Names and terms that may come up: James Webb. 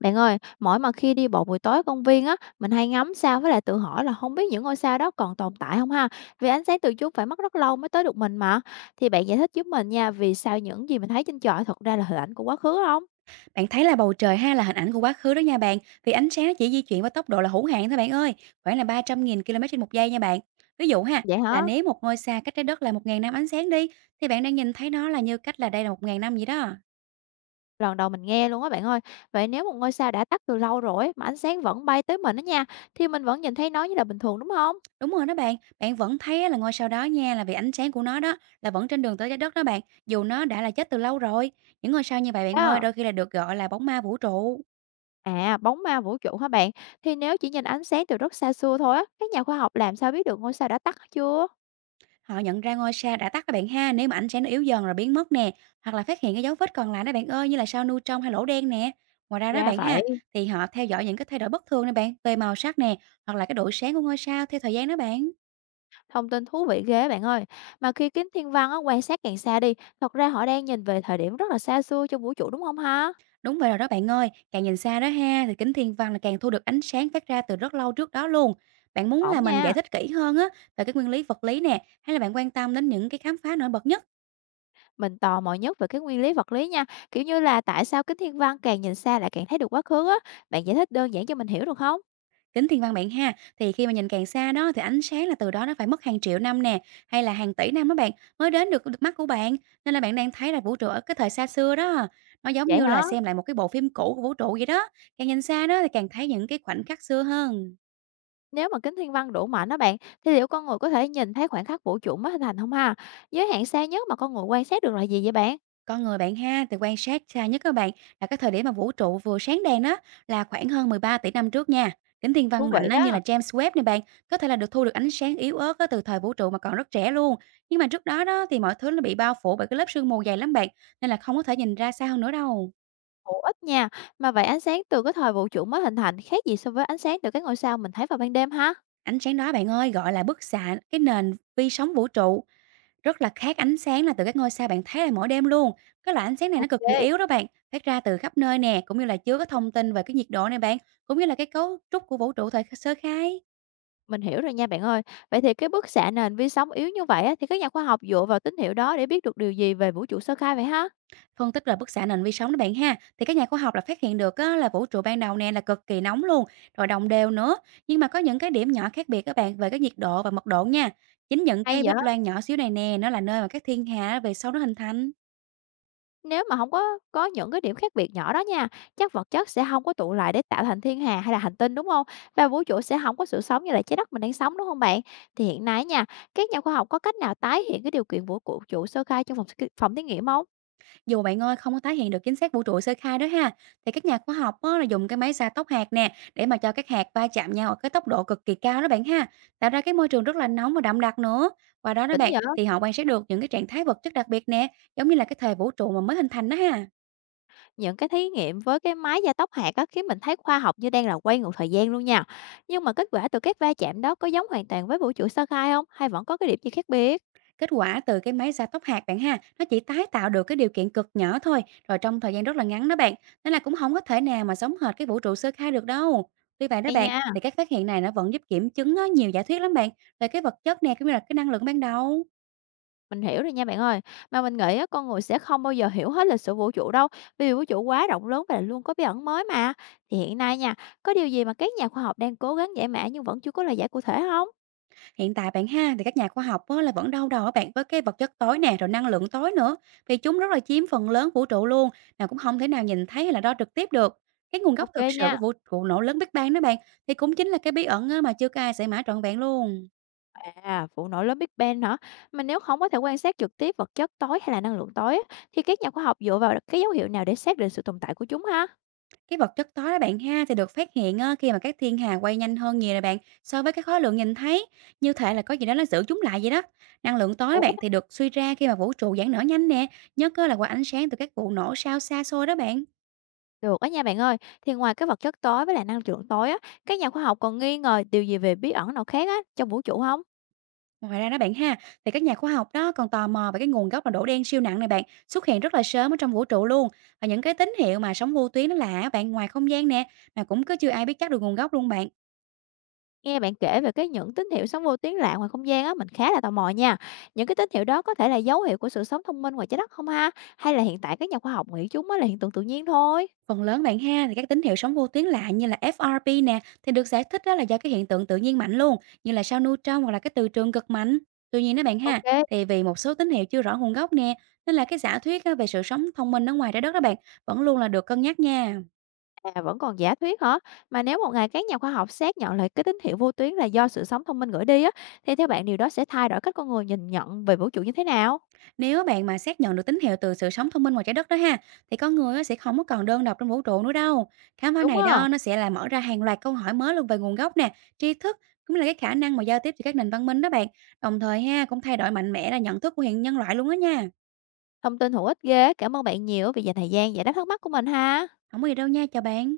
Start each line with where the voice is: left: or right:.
left: Bạn ơi, mỗi mà khi đi bộ buổi tối ở công viên á, mình hay ngắm sao với lại tự hỏi là không biết những ngôi sao đó còn tồn tại không ha. Vì ánh sáng từ chúng phải mất rất lâu mới tới được mình mà. Thì bạn giải thích giúp mình nha, vì sao những gì mình thấy trên trời thật ra là hình ảnh của quá khứ không?
right: Bạn thấy là bầu trời ha là hình ảnh của quá khứ đó nha bạn, vì ánh sáng nó chỉ di chuyển với tốc độ là hữu hạn thôi bạn ơi, khoảng là 300.000 km trên 1 giây nha bạn. Ví dụ ha,
left: Vậy
right: là
left: hả?
right: nếu một ngôi sao cách trái đất là 1.000 năm ánh sáng đi, thì bạn đang nhìn thấy nó là như cách là đây là 1.000 năm vậy đó.
left: Lần đầu mình nghe luôn á bạn ơi. Vậy nếu một ngôi sao đã tắt từ lâu rồi ấy, mà ánh sáng vẫn bay tới mình đó nha, thì mình vẫn nhìn thấy nó như là bình thường đúng không?
right: Đúng rồi đó bạn, bạn vẫn thấy á là ngôi sao đó nha là vì ánh sáng của nó đó là vẫn trên đường tới trái đất đó bạn, dù nó đã là chết từ lâu rồi. Những ngôi sao như vậy bạn ơi,
left: À,
right: đôi khi là được gọi là bóng ma vũ trụ.
left: à, bóng ma vũ trụ hả bạn? Thì nếu chỉ nhìn ánh sáng từ rất xa xưa thôi á, các nhà khoa học làm sao biết được ngôi sao đã tắt chưa?
right: Họ nhận ra ngôi sao đã tắt các bạn ha, nếu mà ánh sáng nó yếu dần rồi biến mất nè, hoặc là phát hiện cái dấu vết còn lại đó bạn ơi, như là sao nu trong hay lỗ đen nè. Ngoài ra đó
left: Ra
right: bạn ha,
left: vậy.
right: thì họ theo dõi những cái thay đổi bất thường nè bạn, về màu sắc nè, hoặc là cái độ sáng của ngôi sao theo thời gian đó bạn.
left: Thông tin thú vị ghê bạn ơi. Mà khi kính thiên văn á, quan sát càng xa đi, thật ra họ đang nhìn về thời điểm rất là xa xưa trong vũ trụ đúng không ha?
right: Đúng vậy rồi đó bạn ơi, càng nhìn xa đó ha, thì kính thiên văn là càng thu được ánh sáng phát ra từ rất lâu trước đó luôn. Bạn muốn
left: Ổn
right: là mình giải
left: nha.
right: thích kỹ hơn á về cái nguyên lý vật lý nè, hay là bạn quan tâm đến những cái khám phá nổi bật nhất?
left: Mình tò mò nhất về cái nguyên lý vật lý nha. Kiểu như là tại sao kính thiên văn càng nhìn xa lại càng thấy được quá khứ á. Bạn giải thích đơn giản cho mình hiểu được không?
right: Tính thiên văn bạn ha, thì khi mà nhìn càng xa đó thì ánh sáng là từ đó nó phải mất hàng triệu năm nè, hay là hàng tỷ năm đó bạn mới đến được được mắt của bạn, nên là bạn đang thấy là vũ trụ ở cái thời xa xưa đó. Nó giống
left: Vậy
right: như là
left: hả?
right: xem lại một cái bộ phim cũ của vũ trụ vậy đó. Càng nhìn xa đó thì càng thấy những cái khoảnh khắc xưa hơn.
left: Nếu mà kính thiên văn đủ mạnh đó bạn, thì liệu con người có thể nhìn thấy khoảnh khắc vũ trụ mới hình thành không ha? Giới hạn xa nhất mà con người quan sát được là gì vậy bạn?
right: Con người bạn ha, thì quan sát xa nhất các bạn, là cái thời điểm mà vũ trụ vừa sáng đèn đó, là khoảng hơn 13 tỷ năm trước nha. Kính thiên
left: Thú
right: văn mạnh
left: vị
right: á, như là
left: á,
right: James Webb này bạn, có thể là được thu được ánh sáng yếu ớt á, từ thời vũ trụ mà còn rất trẻ luôn. Nhưng mà trước đó đó thì mọi thứ nó bị bao phủ bởi cái lớp sương mù dày lắm bạn, nên là không có thể nhìn ra xa hơn nữa đâu.
left: hữu ích nha. Mà vậy ánh sáng từ cái thời vũ trụ mới hình thành khác gì so với ánh sáng từ các ngôi sao mình thấy vào ban đêm ha?
right: Ánh sáng đó bạn ơi, gọi là bức xạ cái nền vi sóng vũ trụ. Rất là khác ánh sáng là từ các ngôi sao bạn thấy là mỗi đêm luôn. Cái loại ánh sáng này nó cực kỳ
left: OK,
right: yếu đó bạn, phát ra từ khắp nơi nè, cũng như là chứa cái thông tin về cái nhiệt độ này bạn, cũng như là cái cấu trúc của vũ trụ thời sơ khai.
left: mình hiểu rồi nha bạn ơi. Vậy thì cái bức xạ nền vi sóng yếu như vậy á, thì các nhà khoa học dựa vào tín hiệu đó để biết được điều gì về vũ trụ sơ khai vậy ha?
right: Phân tích là bức xạ nền vi sóng đó bạn ha, thì các nhà khoa học là phát hiện được á, là vũ trụ ban đầu nè là cực kỳ nóng luôn, rồi đồng đều nữa. Nhưng mà có những cái điểm nhỏ khác biệt các bạn về cái nhiệt độ và mật độ nha. Chính những
left: Hay
right: cái
left: vậy?
right: vết loang nhỏ xíu này nè, nó là nơi mà các thiên hà về sau nó hình thành.
left: Nếu mà không có những cái điểm khác biệt nhỏ đó nha, chắc vật chất sẽ không có tụ lại để tạo thành thiên hà hay là hành tinh, đúng không? Và vũ trụ sẽ không có sự sống như là trái đất mình đang sống, đúng không bạn? Thì hiện nay nha, các nhà khoa học có cách nào tái hiện cái điều kiện vũ của vũ trụ sơ khai trong phòng thí nghiệm không?
right: Dù bạn ơi không có tái hiện được chính xác vũ trụ sơ khai đó ha, thì các nhà khoa học á, là dùng cái máy gia tốc hạt nè để mà cho các hạt va chạm nhau ở cái tốc độ cực kỳ cao đó bạn ha, tạo ra cái môi trường rất là nóng và đậm đặc nữa. Qua đó đó
left: Đỉnh
right: bạn
left: vậy!
right: thì họ quan sát được những cái trạng thái vật chất đặc biệt nè, giống như là cái thời vũ trụ mà mới hình thành đó ha.
left: Những cái thí nghiệm với cái máy gia tốc hạt á, khiến mình thấy khoa học như đang là quay ngược thời gian luôn nha. Nhưng mà kết quả từ các va chạm đó có giống hoàn toàn với vũ trụ sơ khai không? Hay vẫn có cái điểm gì khác biệt?
right: Kết quả từ cái máy gia tốc hạt bạn ha, nó chỉ tái tạo được cái điều kiện cực nhỏ thôi, rồi trong thời gian rất là ngắn đó bạn, nên là cũng không có thể nào mà giống hệt cái vũ trụ sơ khai được đâu. Tuy vậy đó
left: Hay
right: bạn,
left: nha,
right: thì các phát hiện này nó vẫn giúp kiểm chứng á, nhiều giả thuyết lắm bạn, về cái vật chất nè, cũng như là cái năng lượng ban đầu.
left: mình hiểu rồi nha bạn ơi. Mà mình nghĩ á, con người sẽ không bao giờ hiểu hết lịch sử vũ trụ đâu. Vì vũ trụ quá rộng lớn và luôn có bí ẩn mới mà. Thì hiện nay nha, có điều gì mà các nhà khoa học đang cố gắng giải mã nhưng vẫn chưa có lời giải cụ thể không?
right: Hiện tại bạn ha, thì các nhà khoa học á, là vẫn đau đầu á bạn với cái vật chất tối nè, rồi năng lượng tối nữa, vì chúng rất là chiếm phần lớn vũ trụ luôn, mà cũng không thể nào nhìn thấy hay là đo trực tiếp được. Cái nguồn gốc
left: Ok
right: thực sự
left: nha.
right: của vũ trụ nổ lớn Big Bang đó bạn, thì cũng chính là cái bí ẩn á, mà chưa có ai giải mã trọn vẹn luôn.
left: À, vụ nổ lớn Big Bang hả? Mình nếu không có thể quan sát trực tiếp vật chất tối hay là năng lượng tối á, thì các nhà khoa học dựa vào cái dấu hiệu nào để xác định sự tồn tại của chúng ha?
right: Cái vật chất tối đó bạn ha thì được phát hiện á, khi mà các thiên hà quay nhanh hơn nhiều nè bạn so với cái khối lượng nhìn thấy, như thể là có gì đó nó giữ chúng lại vậy đó. Năng lượng tối đó
left: Ủa?
right: bạn thì được suy ra khi mà vũ trụ giãn nở nhanh nè, nhất á là qua ánh sáng từ các vụ nổ sao xa xôi đó bạn.
left: Được á nha bạn ơi, thì ngoài cái vật chất tối với lại năng lượng tối á, các nhà khoa học còn nghi ngờ điều gì về bí ẩn nào khác á trong vũ trụ không?
right: Ngoài ra đó bạn ha, thì các nhà khoa học đó còn tò mò về cái nguồn gốc là đổ đen siêu nặng này bạn, xuất hiện rất là sớm ở trong vũ trụ luôn, và những cái tín hiệu mà sóng vô tuyến nó lạ á bạn ngoài không gian nè, mà cũng cứ chưa ai biết chắc được nguồn gốc luôn bạn.
left: Nghe bạn kể về cái những tín hiệu sống vô tuyến lạ ngoài không gian á, mình khá là tò mò nha. Những cái tín hiệu đó có thể là dấu hiệu của sự sống thông minh ngoài trái đất không ha? Hay là hiện tại các nhà khoa học nghĩ chúng á là hiện tượng tự nhiên thôi?
right: Phần lớn bạn ha thì các tín hiệu sóng vô tuyến lạ như là FRP nè thì được giải thích đó là do cái hiện tượng tự nhiên mạnh luôn, như là sao neutron hoặc là cái từ trường cực mạnh. Tuy nhiên đó bạn ha,
left: Ok.
right: thì vì một số tín hiệu chưa rõ nguồn gốc nè, nên là cái giả thuyết á, về sự sống thông minh ở ngoài trái đất đó bạn, vẫn luôn là được cân nhắc nha.
left: À, vẫn còn giả thuyết hả? Mà nếu một ngày các nhà khoa học xác nhận lại cái tín hiệu vô tuyến là do sự sống thông minh gửi đi á, thì theo bạn điều đó sẽ thay đổi cách con người nhìn nhận về vũ trụ như thế nào?
right: Nếu bạn mà xác nhận được tín hiệu từ sự sống thông minh ngoài trái đất đó ha, thì con người á sẽ không có còn đơn độc trong vũ trụ nữa đâu. Khám phá
left: Đúng
right: này
left: không?
right: đó nó sẽ là mở ra hàng loạt câu hỏi mới luôn về nguồn gốc nè, tri thức, cũng là cái khả năng mà giao tiếp giữa các nền văn minh đó bạn. Đồng thời ha cũng thay đổi mạnh mẽ là nhận thức của hiện nhân loại luôn á nha.
left: Thông tin hữu ích ghê, cảm ơn bạn nhiều vì dành thời gian giải đáp thắc mắc của mình ha.
right: Không có gì đâu nha, chào bạn.